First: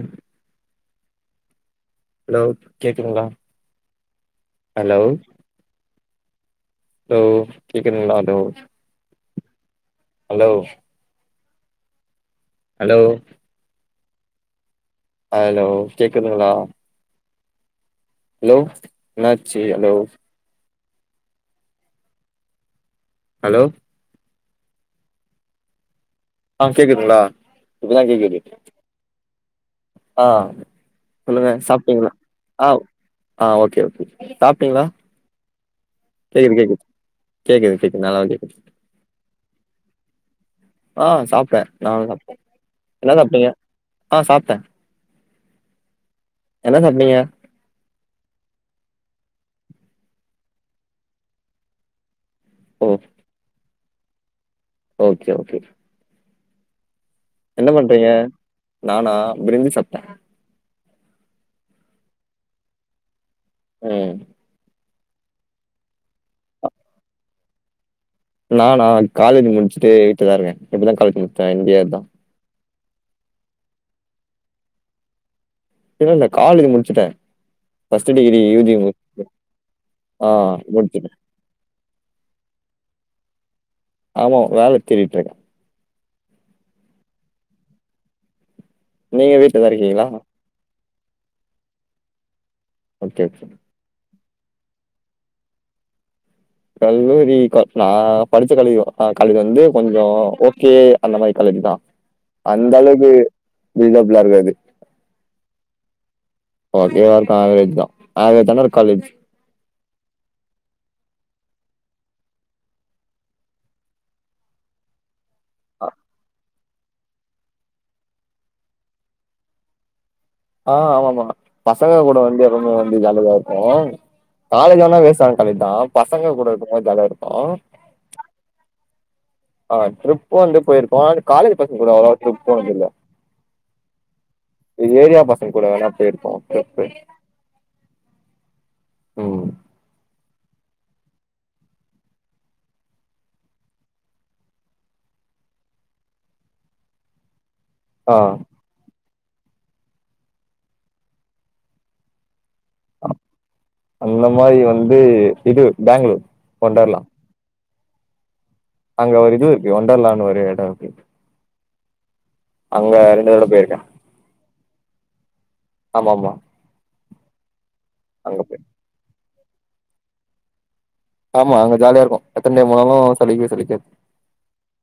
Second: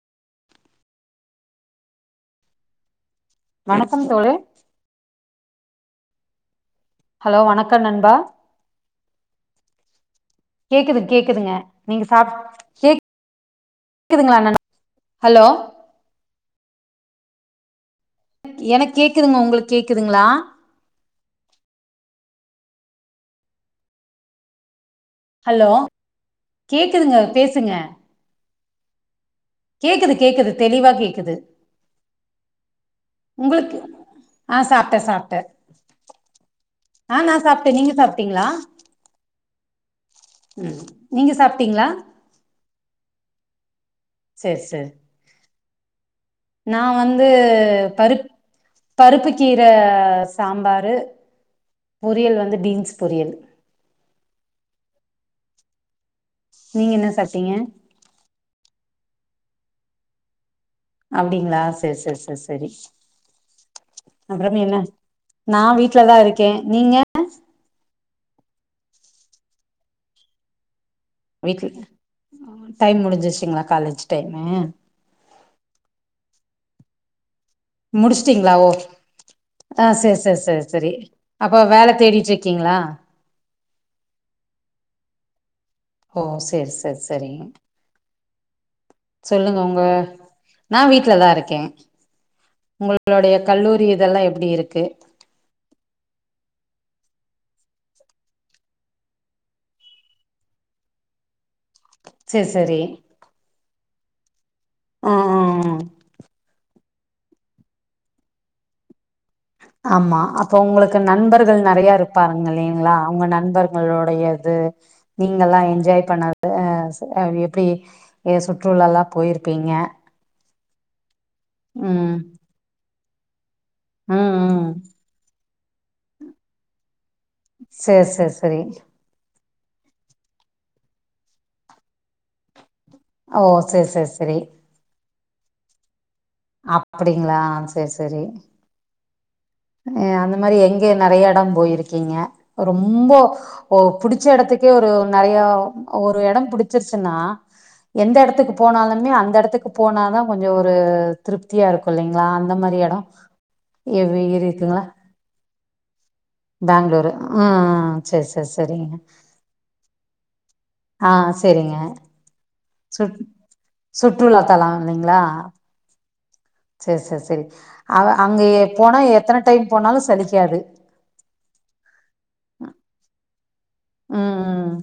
ம் ஹலோ கேக்துங்ளா வணக்கம் தோழர் ஹலோ ஹலோ வணக்கம் நண்பா கேக்துங்கலா டோ கேக்குது கேக்குதுங்க நீங்க சாப்ப ஹலோ க்குதுங்களாண்ணா ஹலோ கேக்குதுங்களா ஹலோ எனக்கு கேக்குதுங்க என்னாச்சு உங்களுக்கு ஹலோ கேக்குதுங்ளா ஹலோ ஹலோ கேக்குதுங்க பேசுங்க ஐய்யய்யய் கேக்குது அ கேக்குது தெளிவா கேக்குது சொல்லுங்க சாப்பிட்டீங்களா அ ஆ உங்களுக்கு ஓகே ஓகே ஆ சாப்பிட்டீங்களா சாப்ட்டே சாப்ட்டே கேக்குது கேக்குது ஆ நா கேக்குது சாப்ட்டே நீங்க கேக்குது நல்லா சாப்ட்டீங்களா கேக்குது ம் ஆ நீங்க சாப்ட்ட சாப்ட்டீங்களா நானு சாப்ட்ட என்னா சாப்டிங்க சேர் சேர் என்ன நா சாப்ட்டீங்க வந்து பருப் பருப்பு கீர சாம்பாரு பொரியல் வந்து ஓ பீன்ஸ் பொரியல் ஓகே ஓகே நீங்க என்ன சாப்டீங்க ஏங்க ரயனன நானா பிரிஞ்ச்சி சாப்ட்ட அப்டிங்களா செரி செரி செரி செரி ம் அப்புறமே என்ன ஆச்சு நான் வீட்லதான் இருக்கேன் நீங்க நான் நா காலேஜ் முடிச்சுட்டு வீட்ல‌தான் இருக்கேன் இப்பதான் காலேஜ் மு வீட்ல டைம் முடிஞ்சிருச்சிங்களா காலேஜ் டைமு இல்ல இல்ல காலேஜ் முடிச்சுட்டேன் ஃபஸ்ட் டிகிரி முடிச்சுட்டீங்களா யூ ஓ ஜி மு அ முடிச்சிட்ட அப்போ வேல தேடிட்டு இருக்கீங்களா ஆமா வேல தேடிட்டு இருக்கேன் ஓ சேர் சேர் சேரி நீங்க சொல்லுங்க வீட்ல தான் அவுங்க இருக்கீங்களா? நான் வீட்ல தான் இருக்கேன் ஓகே உங்களுடைய ஓகே. கல்லூரி இதெல்லாம் எப்டி இருக்கு கல்லூரி க நான் படிச்ச கல்லூரி க கல்லூரி வந்து கொஞ்சோ ஓகே அந்த மாதிரி காலேஜ் தான் சேரி அந்த சேரி அளவுக்கு பில்டப்லா இருக்காது ஆ ஆ ஆ ஓகேவா இருக்கும் ஆவரேஜ் தான் ஆவரேஜ் ஆன ஒரு காலேஜ் ஆமா அப்போ உங்களுக்கு நண்பர்கள் நறையா இருப்பாருங்க இல்லலைங்களா அந்த நண்பர்களுடைய து நீங்க எல்லாம் என்ஜாய் பண்ண அ சே அ எப்டி எ சுற்றுல்லலாம் போய்ருப்பீங்க ஆ ஆமாம்மா பசங்க கூட ம் வந்து எப்பவுமே வந்து ஜாலியா தான் இருக்கும் ம் ம் காலேஜனா வேஸ்தா கரெக்ட் தான் பசங்க கூட இருக்கும்போது ஜாலியா இருக்கும் சேர் சேர் சேரி ஆ ட்ரிப் வந்து போய்ருக்கோ ஆனா காலேஜ் பசங்க கூட அவ்ளோவா ட்ரிப் போனது இல்ல ஓ சேர் சேர் சேரி இந்த ஏரியா பசங்க கூட எல்லாம் போய்ருக்கோம் அப்டிங்களா சேர் சேரி ஒ அ அந்த மாரி எங்கே நறைய இடம் போயிருக்கீங்க ரொம்போ ஓ புடிச்ச இடத்துக்கே ஒரு நறையா ஒரு இடம் புடிச்சிருச்சுன்னா ஆ எந்த இடத்துக்கு போனாலுமே அந்த இடத்துக்கு போனாதான் கொஞ்சோ ஒரு திருப்தியா இருக்கும் இல்லைங்களா அந்த மாரி எடம் எவே இரு இது வந்து இது பெங்களூர் வொண்டர்லா பேங்ளூரு ஆ சேர் சேர் செரிங்க ஒரு இது இருக்கு ஒண்டர்லான்னு ஒரு எடோ இருக்கு ஆ செரிங்க அங்க சுட் ரெண்டு தட போயிருக்க சுற்றுலா தள இல்லைங்ளா ஆமா ஆமா சேர் சேர் செரி அங்க போனா எத்தன டைம் போனாலு சலிக்காது ஆமா அங்க ஜாலியா இருக்கு எத்தன டைம் போனாலு சலிக்கவே சலிக்காது ம் ம்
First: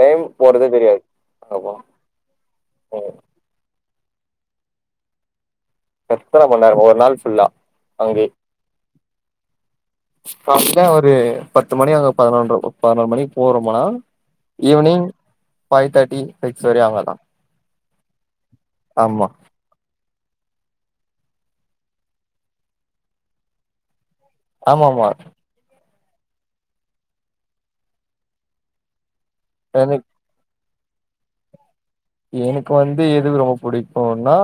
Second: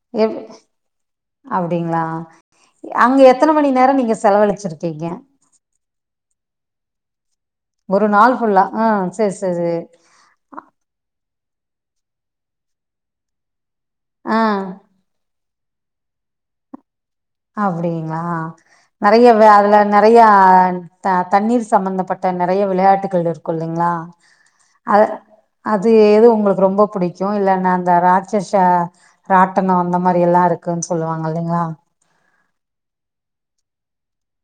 டைம் எப் போறதே தெரியாது அங்க போனா அப்டிங்ளா ம் அங்க எத்தன மணி நேரம் நீங்க செலவழிச்சிருக்கீங்க எத்தன மண் நேரமா ஒரு நாள் ஃபுல்லா ஒரு நாள் ஃபுல்லா ஆ சேர் செரி ஃபஸ்ட்ல ஒரு பத்து மணி அங்க பதினொன்று பதினொரு மணி ஒரு மநோரோ ஆ ஈவினிங் ஃபைவ் தேர்ட்டி சிக்ஸ் வரை அவ்ளதா அப்டிங்ளா நறைய அதுல நறைய தண்ணீர் சம்பந்தப்பட்ட நறைய விளையாட்டுகள் இருக்கும் இல்லைங்ளா ஆமா அது ஆமா அது எது உங்களுக்கு ரொம்ப புடிக்கு இல்லன்ன அந்த ராட்சஷ ராட்டனோ அந்த எனக்கு மாரிலா இருக்குன்னு சொல்லுவாங்க இல்லைங்ளா எனக்கு வந்து எது ரொம்ப புடிக்குனா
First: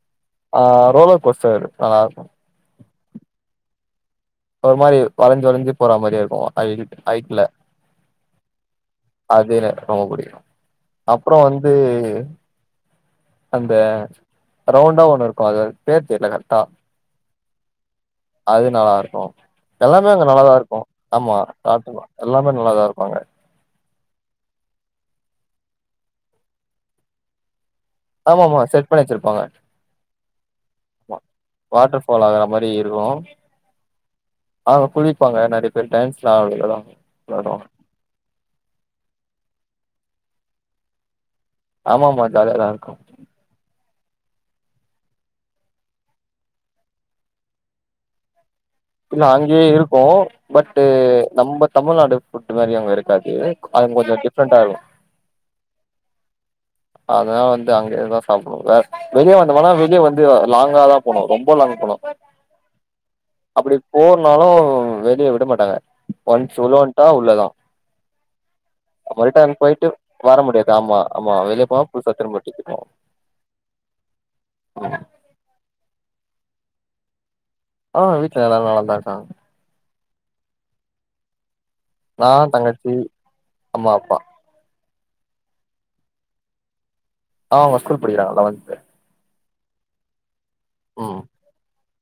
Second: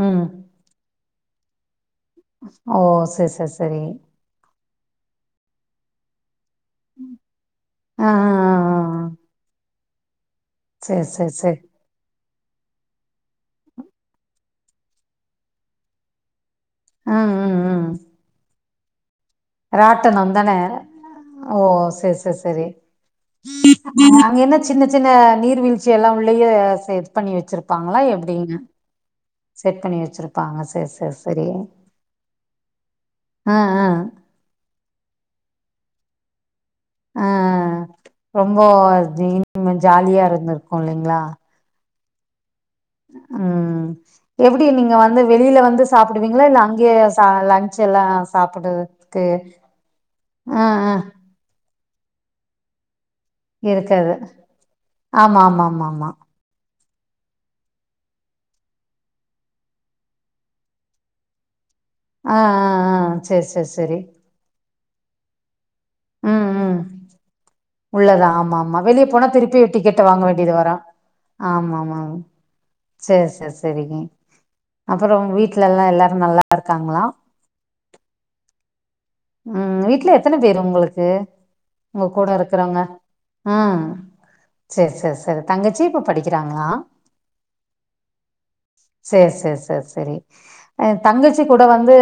ம் ஆ ரோலர் கோஸ்டர் ஆ ஓ செர் செர் செரி ஒரு மாரி வளஞ்சி வளஞ்சி போற மாரியே இருக்கு ஐ ஐட்ல ஆ ஆ ஆ ஆ அது எனக் ரொம்ப புடிக்கு சரி சரி அப்ற சரி வந்து அந்த ரவுண்டா ஒண்ணு இருக்கு அது பேர் தெர்ல கரெக்டா ம் ம் ம் அது நல்லாருக்கு எல்லாமே அங்க ராட்டனம் நல்லாதா தானே இருக்கு ஆமா ஓ காட்டு சரி சரி எல்லாமே சரி நல்லாதா இருக்கு அங்க அங்க என்ன சின்ன சின்ன நீர் வீழ்ச்சி எல்லா உள்ளியே இது பண்ணி வச்சிருப் பாங்ளா ஆமா எப்டிங்க ஆமா செட் பண்ணி வச்சிருப்பாங்க செட் பண்ணி வச்சிருப்பாங்க செர் செர் ஆமா செரி வாட்டர் ஃபால் ஆகுற ஆ ஆ ஆ அங் குளிப்பாங்க நறைய பேர் டேன்ஸ்லா ஆடுவாங் ஆ ஆ ஆ ரொம்போ ஜி ஜாலியா இருந்திருக்கு இல்லீங்ளா ஆமா மா ஜாலியா தா இருக்கு ம் எப்டி நீங்க வந்து வெளியில வந்து சாப்பிடுவீங்ளா இல்ல அங்கியே சா லன்ச் எல்லா சாப்புடு இல்ல அங்கியே இருக்கு பட் நம்ம தமிழ்நாடு ஃபுட் மாரி அங்க இரு க்காது அது இருக்காது கொஞ்சோ டிஃப்ரெண்டா இருக்கு ஆமா ஆமா ஆமா ஆமா அதா வந்து அங்கே தா சாப்புடுவோ வேற வெளிய வந்தம்னா வெளிய வந்து லாங்கா தா போணு ரொம்ப லாங் போணு ஆ ஆ ஆ சேரி சேரி அப்டி சேரி போன்னாலு வெளிய விட மாட்டாங்க ம் ஒன்ஸ் உள்ள ம் வன்ட்டா உள்ளதா உள்ளதா ஆமா ஆமா வெளிய போனா திருப்பி ரிட்டன் போய்ட்டு டிக்கெட்ட வாங்க வர வேண்டியது முடியாது வரு ஆமா ஆமா வெளிய போவ புதுசா திரும்ப டிக்கெட் சேர் சேர் செரி வாங்கனு ம் அப்புற உங் வீட்ல எல்லா எல்லாரு நல்லா ருக்காங்ளா ஆ வீட்ல எல்லாரு நல்லா தா இருக்காங்க ம் வீட்ல எத்தன பேரு உங்குளுக்கு உங்க கூட நா இருக்கிறவங்க தங்கச்சி ம் அம்மா அப்பா செரி செரி செரி தங்கச்சி இப்ப படிக்கிறாங்களா ஆ அவங்க ஸ்கூல் படிக்கறாங்க லெவன்த் சேரி சேரி சேரி சேரி ஆ ம் தங்கச் கச்சி கூட வந்து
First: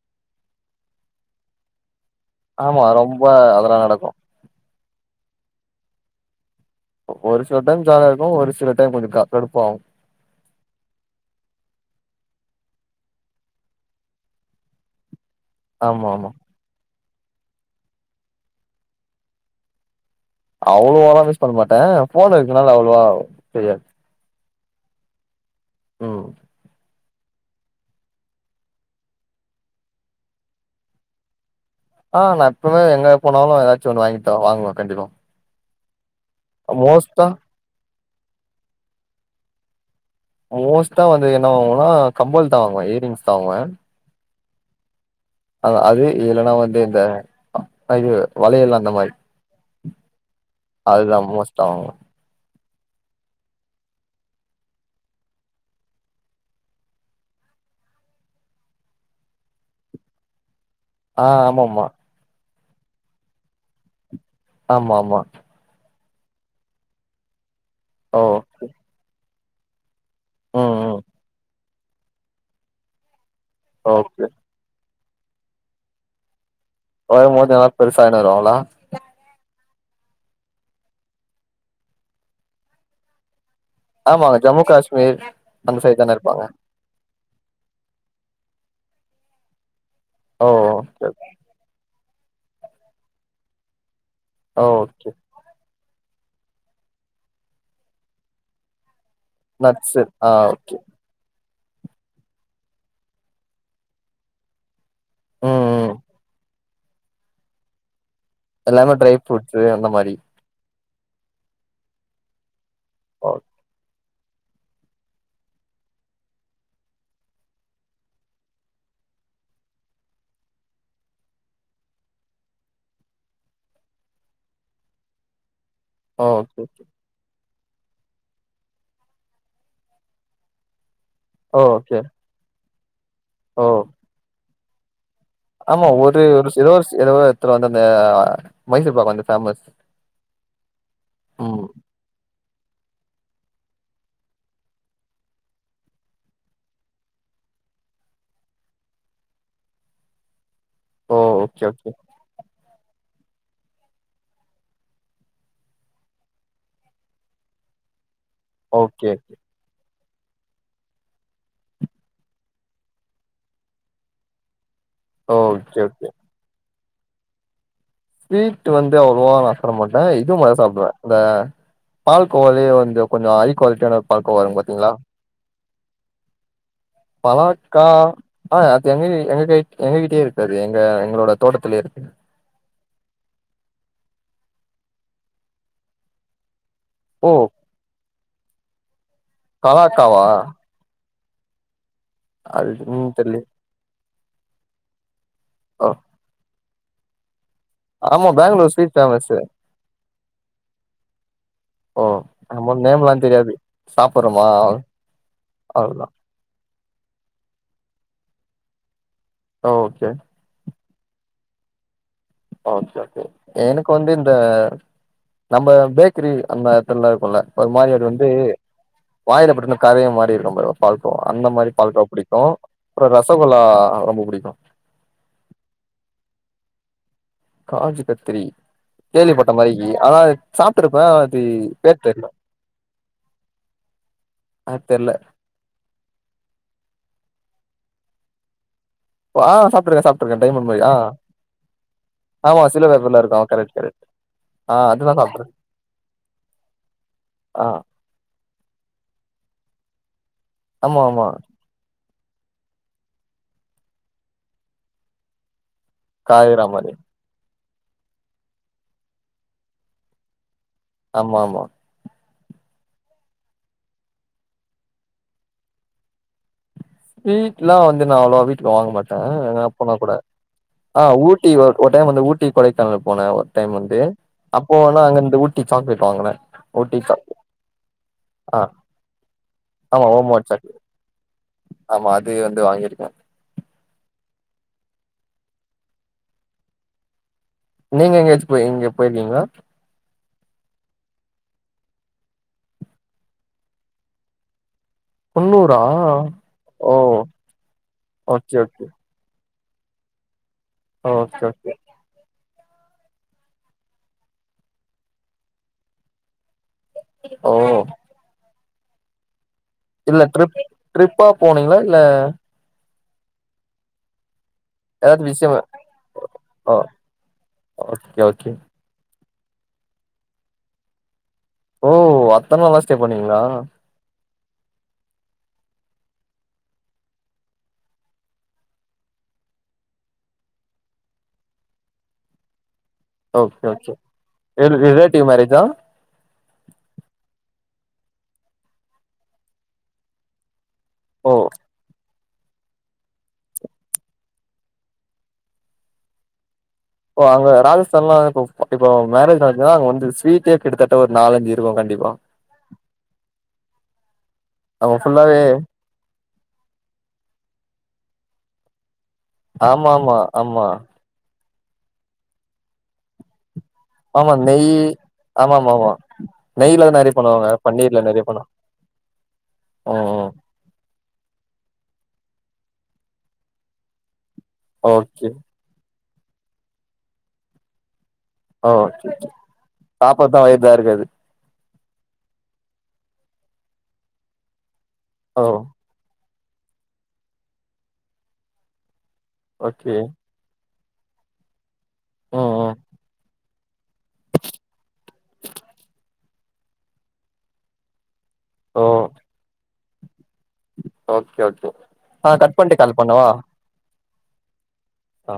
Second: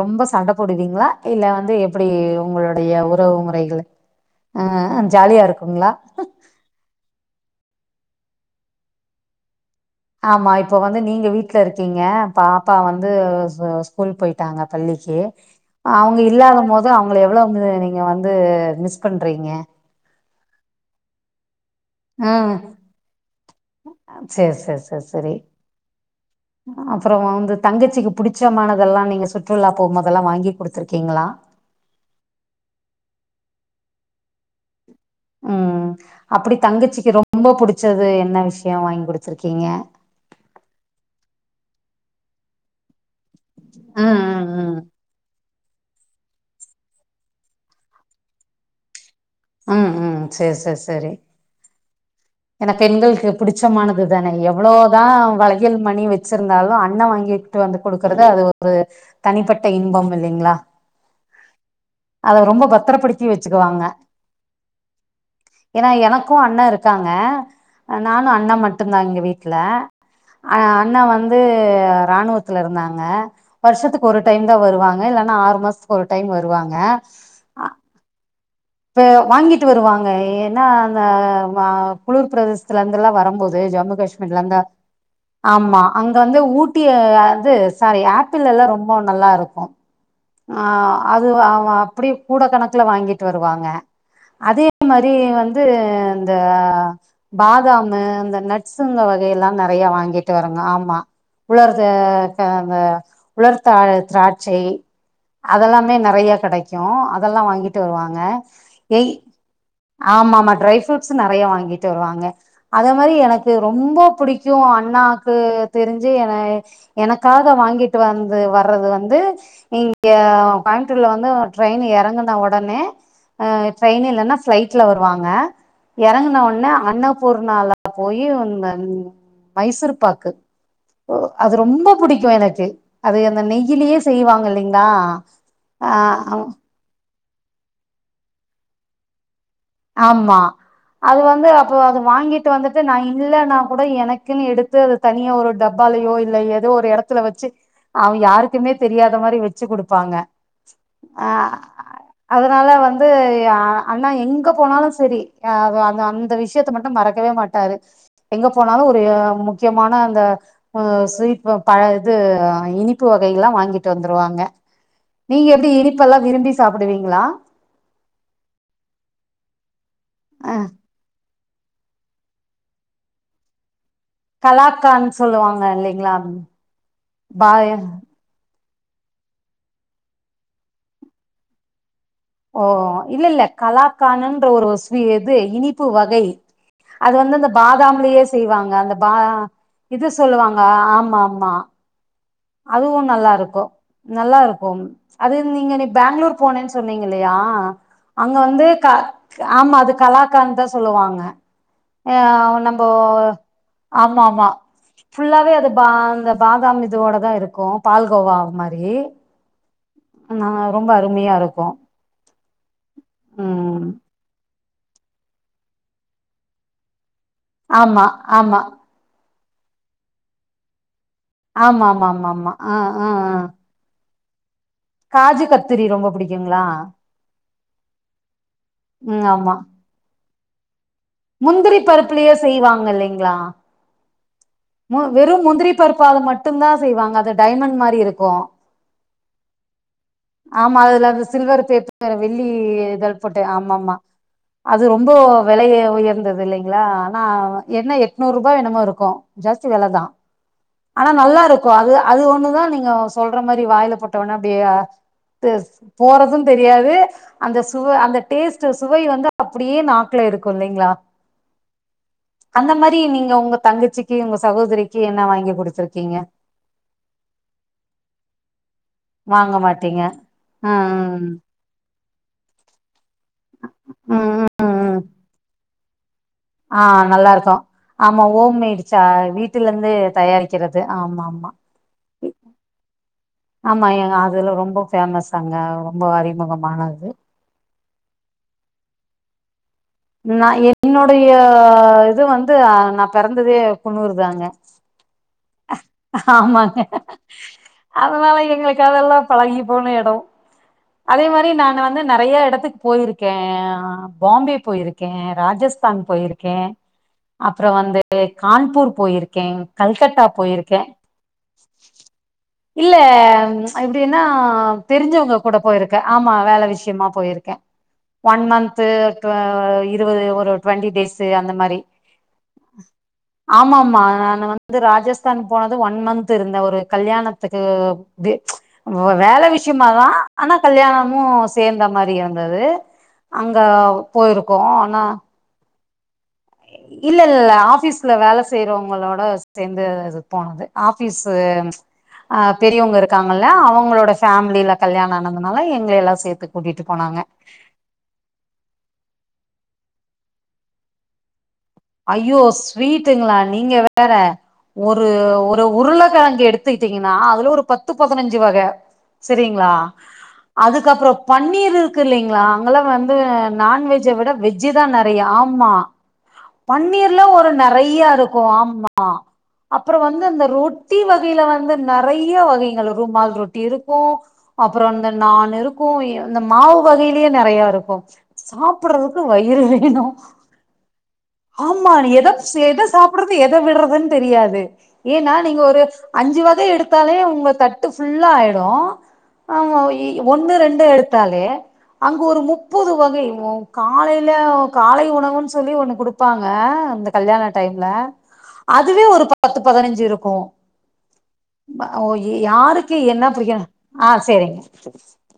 ரொம்ப சண்ட போடுவீங்களா இல்ல வந்து எப்டி ஆமா உங்குளுடைய ரொம்ப உறவு முறைகள் அதெல்லா நடக்கு ஆ ஜாலியா இருக்குங்களா ஒரு சில டைம் ஜாலியா இருக்கு ஒரு சில டைம் கொஞ்சோ க கடுப்பாவு ஆமா இப்ப வந்து நீங்க வீட்ல இருக்கீங்க பாப்பா வந்து ஸ்கூல் போய்ட் டாங்க பள்ளிக்கு ஆமா அவுங்க ஆமா இல்லாத மோது அவுங்ள எவ்வள வந்து நீங்க வந்து மிஸ் பண்றீங்க அவ்ளவால்லா மிஸ் பண்ண மாட்டே ஃபோன் இருக்குனால அவ்ளவா தெரியாது ஆ சேர் சேர் சேர் செரி ம் அப் அப்றோ வந்து தங்கச்சிக்கு புடிச்சமானதெல்லா நீங்க சுற்றுலா போம்மோதெல்லா வாங்கி குடுத்துருக்கீங்களா ஆ நா எப்பமே எங்க போனாலு ஏதாச்சு ஒன்னு வாங்கிட்டு தா வாங்குவே கண்டிப்பா ம் அப்டி தங்கச்சிக்கு மோஸ்ட்டா ரொம்ப புடிச்சது என்ன விஷயோ வாங்கி குடுத்துருக்கீங்க மோஸ்ட்டா வந்து என்ன வாங்குவேனா கம்மல்தா வாங்குவே இயரிங்ஸ்தா வாங்குவே ஆ அதா அது இல்லன்னா வந்து இந்த இது வளையல் அந்த மாரி ம், ம். சரி, சரி, சரி. அதுதா மோஸ்ட்டா வாங்குவே ஏன்னா பெண்கள்க்கு புடிச்சமானது தானே எவ்வளோதா வளையல் மணி வச்சிருந்தாலு அண்ணே வாங்கி கிட்டு வந்து குடுக்கறது அது ஒரு தனிப்பட்ட இன்பம் இல்லிங்ளா ஆ ஆமாம்மா அத ரொம்ப பத்தரப்படுத்தி வச்சிக்குவாங்க ஆமா ஆமா ஏன்னா எனக்கு அண்ணே இருக்காங்க ஓ நானு அண்ணே மட்டுந்தா இங்க வீட் ல ஆ ம் ம் அண்ணா வந்து ராணுவத்துல இருந்தாங்க வருஷத்துக்கு ஒரு ஓகே டைம் தா வருவாங்க இல்லன்னா ஆறு மாசத்துக்கு ஒரு டைம் வருவாங்க வரும்போது எதா பெருசா வாங்கின்னு வருவாங்களா இப்ப வாங்கிட்டு வருவாங்க ஏன்னா அந்த குளுர் பிரதேசத்துல இருந்துல்லா வரும்போது ஜம்மு ஆமாங்க காஷ்மீர்ல அந்த ஜம்மு காஷ்மீர் அந்த ஆமா சைடு தான அங்க வந்து இருப்பாங்க ஊட் டி அது சாரி ஆப்பிள் எல்லா ரொம்ப நல்லா இருக்கு ஓ ஆ ஓகே ஓகே. அது அவ அப்படியே கூட கணக்குல வாங்கிட்டு வருவாங்க ஓ அதே மாரி ஓகே வந் து இந்த பாதாமு அந்த நட்ஸுங்க வகையல்லா நெறையா நட்ஸு ஆ வாங்கிட்டு வருங்க ஓகே ஆமா உலர்த்த ஆ ஆ உலர்த்த திராட்சை ம் ம் அதெல்லாமே நெறையா கெடைக்கு அதெல்லா வாங்கிட்டு வருவாங்க எல்லாமே எய் ட்ரை ஃப்ரூட்ஸு அந்த மாரி ஆமா ஆமா ட்ரை ஃப்ரூட் நட்ஸ் நெறையா வாங்கிட்டு வருவாங்க அதே மாதிரி ஓ எனக்கு ரொம்ப பிடிக் கியூ அண்ணாக்கு தெரிஞ்சு என எனக்காக வாங்கிட்டு வந்து வர்றது வந்து இங் க கோயம்புத்தூர்ல வந்து ட்ரெயின் இறங்குன ஒடனே ஆ ட்ரெயின் இல்லன்னா பிளைட்ல வருவாங்க இறங்குன ஓகே ஒன்ன அன்னப்பூர்ணால அங்க போயி இந்த மைசூரு பாக்கு அது ஓ! ரொம்ப ஓகே புடிக்கு எனக்கு அது அந்த ஓ நெய்யிலயே செய்வாங்க இல்லைங்களா ஆமா ஆ ஒரு ஒருஸ் எதோர்ஸ் எதோ ஒரு எத்துல வந்து அந்த அ மைசூர் பாக்கு வந்து ஃபேமஸ். ஆமா அது வந்து ம் அப்போ அது வாங்கிட் டு வந்துட்டு நா இல்லன்னா கூட எனக்குன்னு எடுத்து அது தனியா ஒரு டப்பாலயோ இல்ல எதோ ஒரு எடத்துல வெச்சி அவ யாருக்குமே தெரியாத மாரி வெச்சு குடுப்பாங்க. ஓ அ‌ ஆயா ஓகே ஓகே அதனால வந்து எ அண்ணா எங்க போனாலு செரி அ க அந்த அந்த விஷ்யத்த மட்டு மறக்கவே மாட்டாரு. எங்க போனாலு ஒரு ஓகே அ முக்கியமான அந்த அ ஸ்வீப்பு பழ இது இனிப்பு வகைகெல்லா வாங்கிட்டு வந்துருவாங்க. நீங்க எப்பிடி ஓகே இனிப் ஓகே பெல்லா விரும்பி சாப்புடுவிங்களா? ஸ்வீட்டு வந்து அவ்ளவா நா சாட மாட்டே இதம்மொ சாப்டுவே இந்த பால் கோவாலியே வந்து கொஞ்சோ ஹைய் குவால்ட்டியான பால்கோவாருக்கும் பாத்திங்ளா? கலாக்கான் சொல்லுவாங்க இல்லைங்களா பாய பழாக்கா அ அது எங்ககி எங்க கைக் எங்க கிட்டியே இருக்கு அது எங்க எங்ளோட தோட்டத்துலியே இருக்குது. ஓ இல்லல்ல கலாக்கானுன்ற ஒருவ ஸ்வீ இது இனிப்பு வகை. அது ஓ வந்து அந்த பாதாம்லியே செய்வாங்க அந்த பாதா இது கலாக்காவா சொல்லுவாங்க ஆ ஆமா ஆமா. அது அதுவு என்னனு தெர்லயே நல்லாருக்கு. நல்லா இருக்கும் அது நீங்க நீ ஓ பேங்ளூர் போனேன் சொன்னீங்க இல்லையா? ஆமா அங்க வந்து பெங்களூர் க ஸ்வீட் ஃபேமஸு க் ஆமா அது கலாக்கான்தா சொல்லுவாங்க. ஓ ய வ் நம்ம நம்போ நேம்லா தெரியாது ஆமா சாப்புட்றோமா ஆமா ஃபுல்லாவே அது பா அவ்ளோதா அந்த பாதாம் இதுவோடதா இருக்கு பால்கோவா மாரி. ஓ ஓகே. அ ரொம்ப அருமையாருக்கு. ஓகே ஓகே எனுக்கு வந்து இந்த நம்ப பேக்கிரி அந்மாரி எத்துல்லா இருக்குல்ல ஒரு மாரி அது ஆமா வந்து ஆமா வாயில பட்டொனே காரையா மாரிருக்கும் பரோ. பால்க் கோவா அந்த மாரி ஆமா பால்க்கா ஆமா ஆமா புடிக்கு ஆமா ஆ ஆ அப்றோ ஆ ரசகுல்லா ரொம்ப புடிக்கு. காஜு கத்திரி ரொம்ப புடிக்குங்ளா? காஜு கத்திரி ம் கேள்விப்பட்ட ஆமா மாரிக்கி ஆனா அது சாப்ட்ருப்பே அது முந்திரி பேர் தெர்ல. பருப்புலயே செய்வாங்க இல்லைங்களா அது மு தெர்ல வெறு முந்திரி பருப்பால மட்டுந்தா செய்வாங்க அது டைமண் மாரி இருக்கு. ஆ சாப்ட்டுருக்கே சாப்ட்டுருக்கே டைமண்ட் ஆமா மாரி ஆ அதுல அந்து சில்வரு பேப் [inaudible] வெள்ளி ஆமா சில்வர் இதல் பேப்பர்ல போட்டு இருக்கு கரெக்ட் ஆம்மாம்மா. கரெக்ட் ஆ அது ரொம்போ அதுதா சாப்ட்டுரு வெலையே உயர்ந்தது இல்லைங்ளா ஆனா வ ஆ என்ன எட் நூர்ருபா என்னமோ இருக்கு ஜாஸ்தி வெலதா ஆமா ஆனா ஆமா நல்லாரு க்கு அது அது ஒண்ணுதா நீங்க சொல்ற மாரி வாய்ல போட்ட ஒனே அப்டியே ட்டுஸ் போறதுந் காய்றா மாரி தெரியாது. அந்த சுவ அந்த டேஸ்ட்டு சுவை வந்து அப்பிடியே நாக்ல இருக்கு இல்லிங்ளா. ஆம்மாமா. அந்த மாரி நீங்க உங்க தங்கச்சிக்கி உங்க சகோதரிக்கி என்ன வாங்கி குடுத்துருக்கீங்க? ஸ்வீட்லா வந்து நா அவ்ளவா வீட்டுக்கு வாங்க மாட்டே வாங்க எங்னா போனா மாட்டீங்க கூட ஆ ம் ஊட்டி வ ஒர் டைம் அந்த ஊட்டி கொடைக்கானல் போனே ஒர் டைம் வந்து ம் ம் ம் அப்போ ம். நா அங்கிந்து ஊட்டி சாக்லேட் வாங்குனே. ஆ ஊட்டி சாக் நல்லா இருக்ககோ ஆமா ஓம் ஆ மேடு சா வீட்டுல இருந்தே ஆமா ஓமோ சாக்லேட் தயாரிக்கிறது ஆமா ஆமா ஆமா அது வந்து வாங்கியிருக்கே ஆமா எங்க அதுல ரொம்ப ஃபேமஸாங்க ரொம்ப அறிமுகமானது நீங்க எங்கேயாச்சு போய் எங்யா போய்ர்க்கிங்ளா? நா என்னுடைய இது வந்து அ நா பெறந்ததே குன்னூர்தாங்க. அ குன்னூரா ஆமாங்க ஓ அதனால ஓகே எங்களுக்கு ஓகே அதெல்லா பழகி போன எடோ அதே ஓகே மாரி ஓகே நானு வந்து நறையா எடத்துக்கு போயிருக்கே அ பாம்பே போயிருக்கே ராஜஸ்தான் போயிருக்கே. ஓ அப்புற வந்து கான்பூர் போயிருக்கேங் இல்ல ட்ரிப் ட்ரிப்பா போனீங்களா இல்ல இல்ல எப்டினா ஏதாவது தெரிஞ்சவங்க கூட விஷயமா போயிருக்கே ஆமா வேல ஓ விஷயமா போயிருக்கே ஓகே ஒன் ஓகே மந்த் து இருவது ஒரு டுவெண்டி டேஸு அந்த மார் ரி ஓ அத்தன நாளா ஸ்டே பண்ணீங்களா ஆமா ஆமா நானு வ வந்து ராஜஸ்தான் போனது ஒன் மந்த் இருந்தே ஒரு கல்யாணத்துக்கு ஒ வேல விஷயமாதா ஆனா கல்யாணமு சேந்த மாரி இருந்தது அங்க ஓகே ஓகே போயிரு [unintelligible] ரிலேட்டிவ் மேரேஜா இல்ல இல்ல ஆஃபீஸ்ல வேல செய்யறவங்களோட சேந்து அது போனது ஓ ஆஃபீஸு அ பெரியவங்க இருக்காங்கல்ல அவங்களோட ஃபேமிலில கல்யாணம் ஆனதுனால எங்களள எல்லா சேத்து கூட்டிட்டு போனா இப்போ அங்க ராஜஸ்தான்லா இப்போ இப்போ மேரேஜ் நடந்தா அங்க வந்து ஸ்வீடே கிட்டத்தட்ட ஒரு நாலஞ்சு இருக்கு கண்டிப்பா ஐயோ ஸ்வீட்டுங்களா நீங்க வேற அவ ஒரு ஃபுல்லாவே ஒரு உருளக்கெழங்கு எடு த்துக்குட்டீங்கன்னா அதுல ஒரு பத்து பதினஞ்சு வக சரிங்களா ஆமா ஆமா ஆமா அதுக்கப்புற பன்னீர் இருக்கு இல்லைங்களா அங்கெல்லா வந்து நான்வெஜ்ஜ விட ஆமா நெய் வெஜ் தா நெறயா ஆமா நெய்ல நெறைய பன்னீர்ல பண்ணுவாங்க ஒரு பன்னீர்ல நெறயா நெறைய இருக்கு பண்ண ஆமா அப்புற ம் வந்து ம் அந்த ரூட் ட்டி வகையில வந்து நெறய வகைகள் ரூமால் ரொட்டி இருக்கு அப்புற இந்த ஓகே நான் இருக் கோ இ இந்த மாவு வகையிலயே நெறைய இருக்கு சாப்பிடுறதுக்கு வயிறு வேணு ஆ இதுதா இருக்காது அது ஆமா எத ஸ் சாப்பிடறது எத விடுறதுன்னு தெரியாது ஏன்னா ஓ நீங்க ஒரு அஞ்சு வக எடுத்தாலே உங்க தட்டு ஃபுல்லா ஆயிடு ஆமா ஓகே இ ஒண்ணு ரெண்டு எடுத்தாலே அங்கு ஒரு ம் ம் முப்பது வகை காலையில காலை உணவுன்னு சொல்லி ஒண்ணு குடுப்பாங்க இந்த கல்யாண டைம்ல ஓ அதுவே ஒரு பத்து பதினஞ்சு இருக்கும் ஓகே ஓகே ஓ ஆ கட் பண்ட்டு யாருக்கு கால் என்ன பண்ணவா புடிக்கணு ஆ சேரிங் ஆ